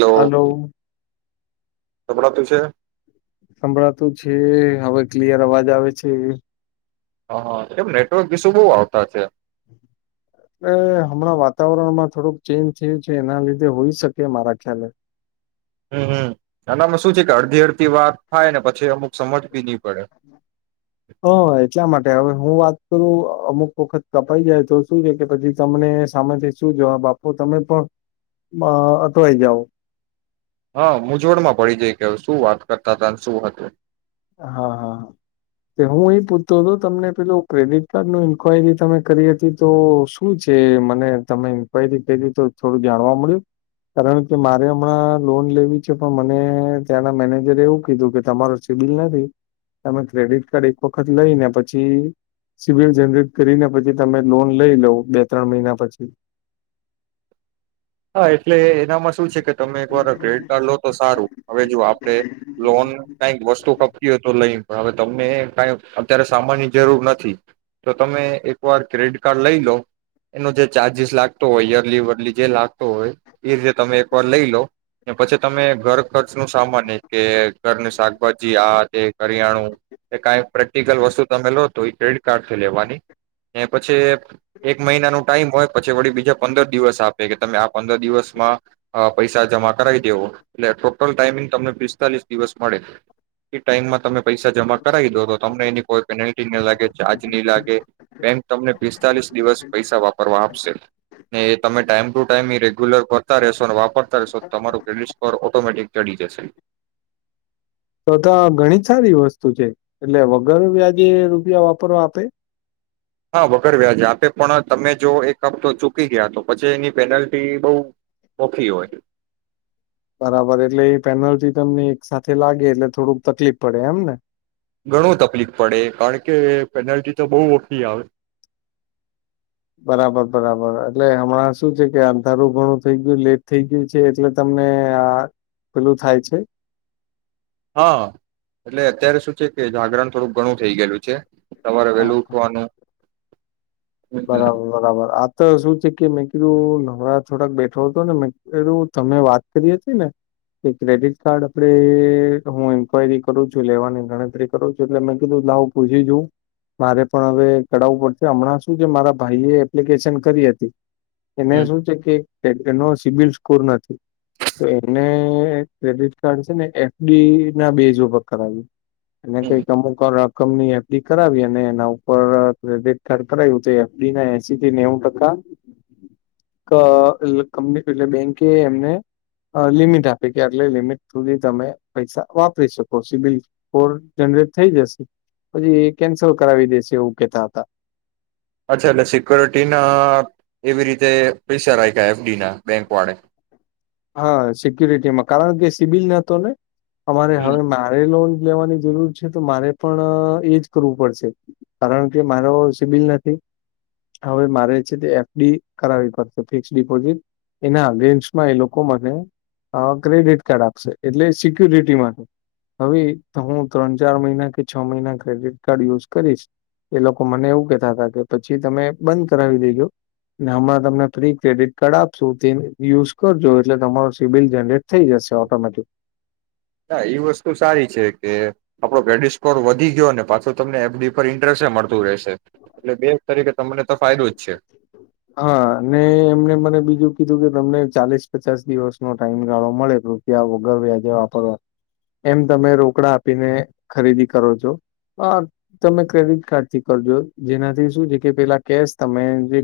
Hello. સંભળાતું છે. સંભળાતું છે હવે ક્લિયર અવાજ આવે છે. હા હા કેમ નેટવર્ક ઈશ્યુ બહુ આવતા છે. એટલે હમણાં વાતાવરણમાં થોડુંક ચેન્જ થયું છે એના લીધે હોઈ શકે મારા ખ્યાલે હમ હમ એનામાં શું છે કે અડધી અડધી વાત થાયને પછી અમુક સમજ બી ની હમ એટલા માટે હવે હું વાત હું અમુક વખત કપાઈ જાય તો શું છે કે પછી તમને સામેથી શું જવાબ આપવો તમે પણ અહ અટવાઈ જાવ. હા મૂંઝવણ માં પડી જઈએ કે શું વાત કરતા હતાને શું હતું. હા હા હા તે હું એ પૂછતો હતો તમને પેલોું ક્રેડિટ કાર્ડ ની ઇન્કવાયરી તમે કરી હતી તો શું છે મને તમે ઇન્ક્વાયરી કરી તો થોડું જાણવા મળ્યું કારણ કે મારે હમણાં લોન લેવી છે પણ મને ત્યાંના મેનેજરે એવું કીધું કે તમારો એટલી નથી, તમે ક્રેડિટ કાર્ડ એક વખત લઈને પછી સીબિલ જનરેટ કરીને પછી તમે લોન લઈ લો બે ત્રણ મહિના પછી. હા એટલે એમાં શું છે કે તમે એક વાર ક્રેડિટ કાર્ડ લો તો સારું હવે જો આપડે લોન કઈક વસ્તુ કા [unintelligible] તો લઈ પણ હવે તમને કઈ અત્યારે સામાનની જરૂર નથી તો તમે એકવાર ક્રેડિટ કાર્ડ લઈ લો એનો જે ચાર્જિસ લાગતો હોય યરલી વરલી જે [unintelligible] એ રીતે તમે એક વાર લઈ લો પછી તમે ઘર ખર્ચ નું સામાન કે ઘરની શાકભાજી આ તે કરિયાણું એ કઈ પ્રેક્ટિકલ વસ્તુ તમે લો તો એ ક્રેડિટ કાર્ડથી લેવાની એ પછી એક મહિના નો ટાઈમ હોય પછી વળી બીજા પંદર દિવસ આપે કે તમે [unintelligible] પંદર દિવસમાં પૈસા જમા કરાઈ દેવો એટલે ટોટલ ટાઈમિંગ તમને પિસ્તાલીસ દિવસ મળે એ ટાઈમમાં તમે પૈસા જમા કરાવી દો તો તમને એની કોઈ પેનલ્ટી નહી લાગે ચાર્જ નહીં લાગે બેંક તમને પિસ્તાલીસ દિવસ પૈસા વાપરવા આપશે ને એ તમે ટાઈમ ટુ ટાઈમ [unintelligible] રેગ્યુલર કરતા રહેશો અને વાપરતા રહેશો તો તમારું ક્રેડિટ સ્કોર ઓટોમેટિક ચડી જશે. તો તો ઘણી સારી વસ્તુ છે એટલે વગર વ્યાજે રૂપિયા વાપરવા આપે. હા વગર વ્યાજે આપે પણ તમે જો એક હપ્તો ચૂકી ગયા તો પછી એની પેનલ્ટી બહુ ઓખી હોય. બરાબર એટલે એ પેનલ્ટી તમને એક સાથે લાગે એટલે થોડુંક તકલીફ પડે એમ ને? ઘણું તકલીફ પડે કારણ કે પેનાલ્ટી તો બહુ ઓખી આવે. બરાબર બરાબર એટલે હમણાં શું છે કે અંધારું ઘણું થઈ ગયું લેટ થઈ ગયું છે એટલે તમને આ પેલું થાય છે. હા એટલે અત્યારે શું છે કે જાગરણ થોડુંક ઘણું થઇ ગયેલું છે. સવારે હા વેલું ઉઠવાનું હમ બરાબર, બરાબર આ. શું છે કે મેં કીધું, નરા થોડાક બેઠો હતો ને મેું તમે વાત કરી હતી ને કે ક્રેડિટ કાર્ડ આપણે હું ન્કવાયરી કરું છું લેવાની ગણતરી કરું છું એટલે મેં કીધું લાવું, પૂછી જોઉું મારે પણ હવે કરાવું પડશે હમણાં જ. હુ કે મારા ભાઈએ એપ્લિકેશન કરી હતી. એને શું છે કે એક જણ નો સિબિલ સ્કોર નથી, તો એને ક્રેડિટ કાર્ડ છે ને એફ ડી ના બેસ ઉપર કરાવ્યું. અને હમ કઈ અમુક કો રાખ. કંપનીએ એફ ડી કરાવી અને એના ઉપર ક્રેડિટ કાર્ડ કરાયું તે એફ ડી ના એસી થી નેવું ટકા ત લ એટલે બેંકે એમને અ લિમિટ આપી કે એટલે લિમિટ સુધી તમે પૈસા વાપરી શકો સિબિલ કોડ જનરેટ થઈ જશે પછી એ કેન્સલ કરાવી દેશે એવું કેતા હતા. અચ્છા, એટલે સિક્યોરિટીના એવી રીતે પ્રેશર રાખ્યા. એફડી ના બેંક વાળે. હા, સિક્યુરિટીમાં કારણ કે સિવિલ ન હતો ને. અમારે હમ હવે મારે લો લેવાની જરૂર છે તો મારે પણ એજ કરવું પડશે, કારણ કે મારો સિબિલ નથી. હવે મારે છે તે એફડી કરાવવી પડશે, ફિક્સ ડિપોઝિટ એના અગેન્સ્ટમાં એ લોક લોકો મને ક્રેડિટ કાર્ડ આપશે, એટલે સિક્યુરિટી માટે હવે હું ત્રણ ચાર મહિના કે છ મહિના ક્રેડિટ કાર્ડ યુઝ કરીશ. એ લોકો મને એવું કહેતા હતા કે પછી તમે બંધ કરાવી દેજો ને, હમણાં તમને ફ્રી ક્રેડિટ કાર્ડ આપશો તે યુઝ કરજો. એટલે તમારું સીબિલ જનરેટ થઈ જશે ઓટોમેટિક. ના, એ વસ્તુ સારી છે કે આપડો વેડીસનલ સ્કોર વધી ગયો, પાછો તમને એફડી પર ઇન્ટરેસ્ટ મળતું રહેશે, એટલે બે તરીકે તમને તો ફાયદો જ છે. હા, અનેને એમને મને બીજું કીધું કે તમને ચાલીસ પચાસ દિવસનો ટાઈમ ગાળો મળે રૂપિયા વગર વ્યાજે વાપરવા, એમ તમે રોકડા આપીને ખરીદી કરો છો, તમે ક્રેડિટ કાર્ડથી કરજો, જેનાથી શું છે કે પેલા કેશ તમે જે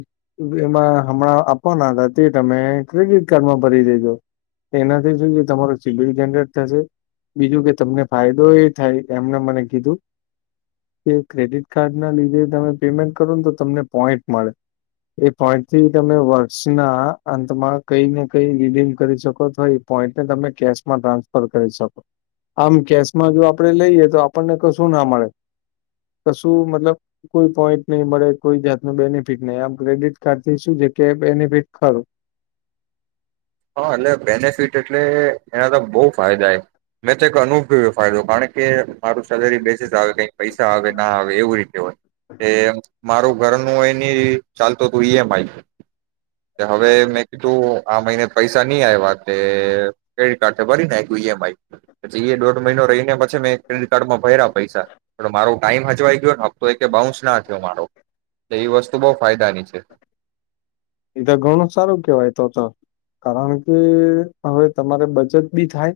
એમાં હમણાં આપવાના હતા તે તમે ક્રેડિટ કાર્ડમાં ભરી દેજો, એનાથી શું છે તમારો સીબડી જનરેટ થશે. બીજું કે તમને ફાયદો એ થાય. એમને મને કીધું કે ક્રેડિટ કાર્ડના લીધે તમે પેમેન્ટ કરો ને તો તમને પોઈન્ટ મળે. એ પોઈન્ટ થી તમે વર્ષના અંતમાં કઈ ને કઈ રીડીમ કરી શકો. થવા એ પોઈન્ટને તમે કેશમાં ટ્રાન્સફર કરી શકો. આમ કેશમાં જો આપે લઈએ તો આપણને કશું ના મળે, કશું મતલબ કોઈ પોઈન્ટ નહી મળે, કોઈ જાતનું બેનિફિટ નહી આમ ક્રેડિટ કાર્ડ થી શું છે, કે બેનિફિટ ખરો. હા, એટલે બેનિફિટ એટલે એના તો બહુ ફાયદા એ મેં તો એક અનુભવ ફાયદો કારણ કે મારું સેલરી બેસે જ આવે કઈ પૈસા આવે, ના આવે એવું રીતે હોય. મારું ઘરનું એની ચાલતું હતું ઈ એમ આઈ હવે મેં કીધું આ મહિને પૈસા ની આવ્યા તે ક્રેડિટ કાર્ડ થી ભરી નાખ્યા, ઈએમઆઈ પછી દોઢ મહિનો રહીને મે ક્રેડિટ કાર્ડમાં ભર્યા પૈસા મારો ટાઈમ હજુ હોઈ કે ન? તો એ બાઉન્સ ના થયો મારો. એ વસ્તુ બહુ ફાયદાની છે. એ તો ઘણું સારું કેવાય, તો હતો કારણ કે હવે તમારે બચત બી થાય.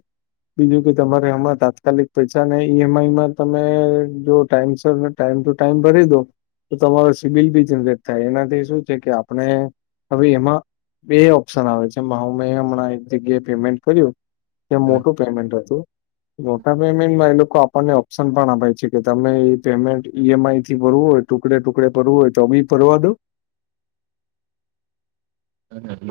બીજું કે તમારે આમાં તાત્કાલિક પૈસા ને ઈએમઆઈમાં તમે જો ટાઈમસર, ટાઈમ ટુ ટાઈમ ભરી દો તો તમારો સિબિલ બી જનરેટ થાય. એનાથી શું છે કે આપણે હવે એમાં બે ઓપ્શન આવે છે, હું મેં હમણાં એક જગ્યાએ પેમેન્ટ કર્યું. એ્યા મોટું પેમેન્ટ હતું. મોટા પેમેન્ટમાં એ લોકો આપણને ઓપ્શન પણ આપે છે. કે તમે એ પેમેન્ટ ઈએમઆઈ થી ભરવું હોય, ટુકડે ટુકડે ભરવું હોય તો બી ભરવા દો.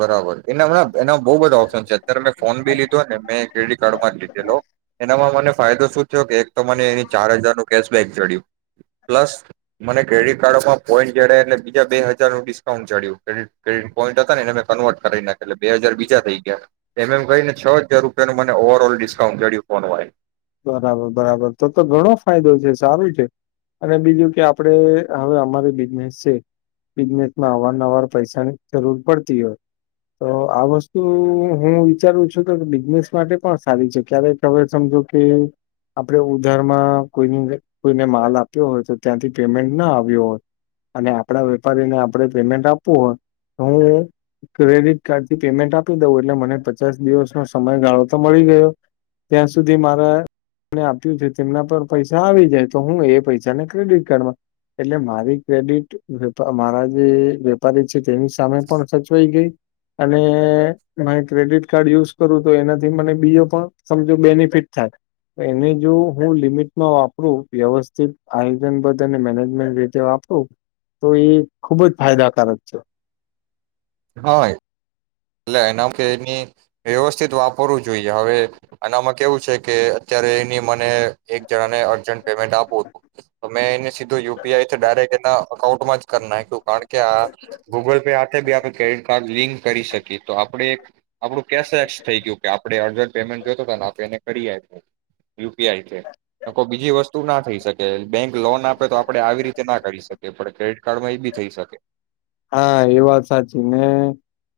બરાબર, એના એના બઉ બધા ઓપ્શન છે. અત્યારે મેં ફોન બી લીધો, ને મેં ક્રેડિટ કાર્ડમાં જ લીધેલો. એનામાં મને ફાયદો શું? એક તો મને ચાર હજાર નું કેશ બેગ જડ્યું, પ્લસ મને ક્રેડિટ કાર્ડમાં પોઈન્ટ જડ્યા એટલે બીજા બે હજારનું ડિસ્કાઉન્ટ જડ્યુંટ. પોઈન્ટ હતા ને મે કન્વર્ટ કરી નાખ્યું એટલે બે હજાર બીજા થઈ ગયા. એમ એમ કહીને છ હજાર રૂપિયા ન મને ઓવર ઓલ ડિસ્કાઉન્ટ કર્યુ ફોન હોય. બરાબર, બરાબર તો તો ઘણો ફાયદો છે, સારું છે અને બીજું કે આપણે હવે અમારી બિઝનેસ છે. બિઝનેસમાં અવારનવાર પૈસાની જરૂર પડતી હોય. તો આ વસ્તુ હું વિચારું છું, તો બિઝનેસ માટે પણ સારી છે. ક્યારેક હવે સમજો. કે આપણે ઉધારમાં કોઈની કોઈને માલ આપ્યો હોય. તો ત્યાંથી પેમેન્ટ ના આવ્યો હોય, અને આપણા વેપારીને આપણે પેમેન્ટ આપવું હોય, તો હું ક્રેડિટ કાર્ડથી પેમેન્ટ આપી દઉં એટલે મને પચાસ દિવસનો સમયગાળો તો મળી. ગયો ત્યાં સુધી મારા આપ્યું છે. તેમના પર પૈસા આવી જાય તો હું, એ પૈસા ને ક્રેડિટ કાર્ડમાં એટલે મારી ક્રેડિટ મારા જે વેપારી છે. તેની સામે પણ સચવાઈ ગઈ, અને હ ક્રેડિટ કાર્ડ યુઝ કરું, તો એનાથી મને બીજો પણ સમજો બેનિફિટ થાય એને જો હું, લિમિટમાં વાપરું વ્યવસ્થિત આયોજનબદ્ધ અને મેનેજમેન્ટ રીતે વાપરું, તો એ ખુબ જ ફાયદાકારક છે. હા [inaudible] કે એની વ્યવસ્થિત વાપરું જોઈએ હવે અનામ કેવું છે, કે અત્યારે એની મને એક જણાને અર્જન્ટ પેમેન્ટ આપું હતું. તો મેં એને સીધું યુપીઆઈ ડાયરેક્ટ એના અકાઉન્ટમાં જ કરી નાખ્યું કારણ કે આ ગુગલ પે હાથે બી આપણે ક્રેડિટ કાર્ડ લિંક કરી શકીએ. તો આપણે એક આપણું કેશલેસ થઈ ગયું કે આપણે અર્જન્ટ પેમેન્ટ જોતો ને આપને કરી યુપીઆઈ કોઈ બીજી વસ્તુ ના થઈ શકે. બેં લોન આપે તો આપડે આવી રીતે ના કરી શ એ પણ ક્રેડિટ કાર્ડમાં એ બી થઈ શકે. હા એ વાત સાચી ને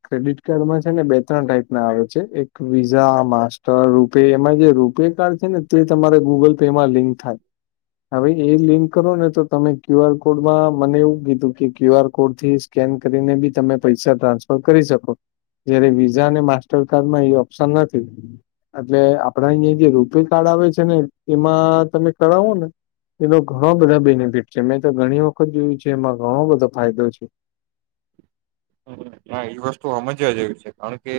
ક્રેડિટ કાર્ડમાં છે ને બે ત્રણ ટાઈપ ના આવે છે. એક વિઝા માસ્ટર રૂપે એમાં જે રૂપે કાર્ડ છે ને તે તમારે ગૂગલ પે માં લિંક થાય હા ભાઈ એ લિંક કરો ને તો તમે ક્યુ આર કોડમાં મને એવું કીધું કે ક્યુ આર કોડ થી સ્કેન કરીને બી તમે પૈસા ટ્રાન્સફર કરી શકો. જયારે વિઝા અને માસ્ટરકાર્ડમાં એ ઓપ્શન નથી એટલે આપડા અહીંયા જે રૂપે કાર્ડ આવે છે ને એમાં તમે કરાવો ને એનો ઘણ બધા બેનિફિટ છે મેં તો ઘણી વખત જોયું છે એમાં ઘણો બધો ફાયદો છે. હા એ વસ્તુ હમજ્યા જેવી છે કારણ કે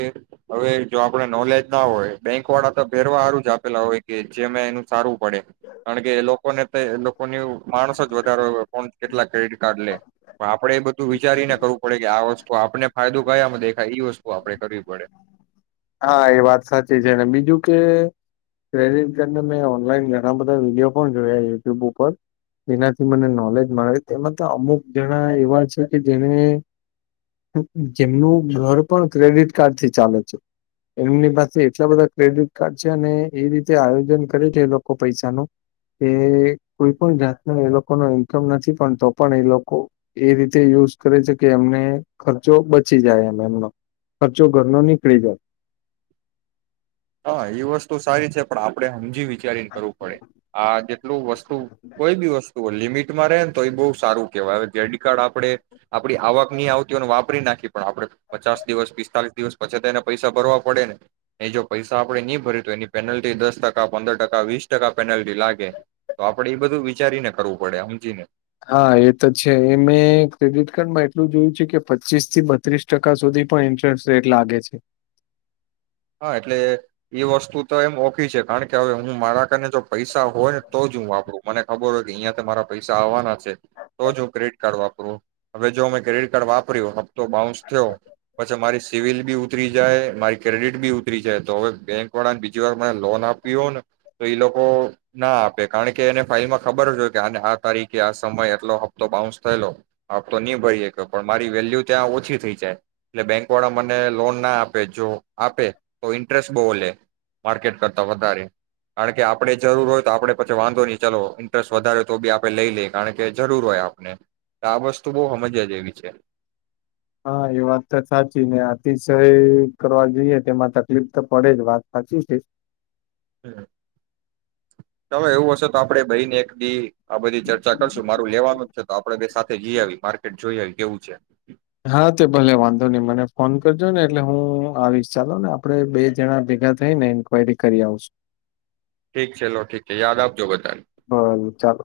હવે જો આપણે નોલેજ ના હોય બેંક વાળા તો ભેરવાહારું જ આપેલા હોય કે જે મેં એનું સારું પડે કારણ કે એ લો કોને તે લોકો એવું માણસ જ વધારે કો કેટલા ક્રેડિટ કાર્ડ લે પણ આપડે એ બધું વિચારીને કરવું પડે કે આ વસ તુ આપને ફાયદો કયામાં દેખાય ઈ વસ્તુ આપડે કરવી પડે. હા એ વાત સાચી છે. અને બીજું કે ક્રેડિટ કાર્ડને મેં ઓનલાઈન ઘણા બધા વિડીયો પણ જોયા યુટ્યુબ ઉપર જેનાથી મને નોલેજ મળે તેમાં તો અમુક જણા એવા છે કે જેને જેમનું ઘર પણ ક્રેડિટ કાર્ડ થી ચાલે છે. એમની પાસે એટલા બધા ક્રેડિટ કાર્ડ છે ને એ રીતે આયોજન કરે છે એ લોકો પૈસા નો કે કોઈ પણ જાતનો એ લોકોનો ઈન્કમ નથી પણ તો પણ એ લોકો એ રીતે યુઝ કરે છે કે એમને ખર્ચો બચી જાય એમ એમનો ખર્ચો ઘરનો નીકળી જાય. હ એ વસ્તુ સારી છે. પણ આપડે હમજી વી ચારી કરવું પડે આ જેટલું વસ્તુ કોઈ બી વસ્તુ લિમિ ટી મા રહે તો એ બહુ સારું કેહેવાય જે ક્રેડિટ કાર્ડ આપણેે આપડી આવક ની આવતી હોને વાપરી નાખી પણ આપડે પચાસ દિવસ પિસ્તાલીસ દિવસ પછી તો એને પૈસા ભરવા પડે ને એ જો પૈસા આપણે નહી ભર્યું તો એની પેનલ્ટી દસ ટકા પંદર ટકા વીસ ટકા પેનલ્ટી લાગે તો આપડે એ બધું વિચારીને કરવું પડે હમજીને. હા એ તો છે એ મેં ક્રેડિટ કાર્ડમાં એટલું જોયું છે કે પચીસ થી બત્રીસ ટકા સુધી પણ ઇન્ટરેસ્ટ રેટ લાગે છે. હા એટલે એ વસ્તુ તો એમ ઓખી છે. કારણ કે હવે હું મારા કારને જો પૈસા હોયને તો જ હું વાપરું મને ખબર હોય કે અહીંયા તો મારા પૈસા આવવાના છે. તો જ હું ક્રેડિટ કાર્ડ વાપરું હવે જો મેં ક્રેડિટ કાર્ડ વાપર્યું હપ્તો બાઉન્સ થયો પછી મારી સિવિલ બી ઉતરી જાય મારી ક્રેડિટ બી ઉતરી જાય તો હવે બેંક વાળાને બીજી વાર મ લોન આપી હો ને તો એ લોકો ના આપે કારણ કે એને ફાઈલમાં ખબર જ હોય કે આ આ તારીખે આ સમય એટલો હપ્તો બાઉન્સ થયેલો હતો ન ભરી પણ મારી વેલ્યુ ત્યાં ઓછી થઈ જાય એટલે બેંક વાળા મને લોન ના આપે જો આપે તો ઇન્ટરેસ્ટ બહુ લે માર્કેટ કરતા વધારે કારણ કે આપડે જરૂર હોય તો આપડે પછી વાંધો નહી ચાલ ઇન્ટરેસ્ટ વધારે તો બી આપે લઈ લે કારણ કે જરૂર હોય આપણે આ વસ્તુ બહ હામજવા જેવી છે. હા એ વાત તો સાચી ને અતિશય કરવા જોઈએ તેમાં તકલીફ તો પડે જ વાત હાચી છે. ચાલો એવું હશે તો આપડે ભઈ ને એક દી આ બધી ચર્ચા કરશું મારું લેવાનું જ છે. તો આપડે બે સાથે જી આવી માર્કેટ જોઈ આવી. કેવું છે. હા તે ભલે વાંધો નઈ મને ફોન કરજો ને એટલે હું આવીશ ચાલો ને આપે બે જણા ભેગા થઈ ને ન્કવાયરી કરી આવશું. ઠીક છે લો ઠીક છે. યાદ આપજો બધાને. ભલે ચાલો.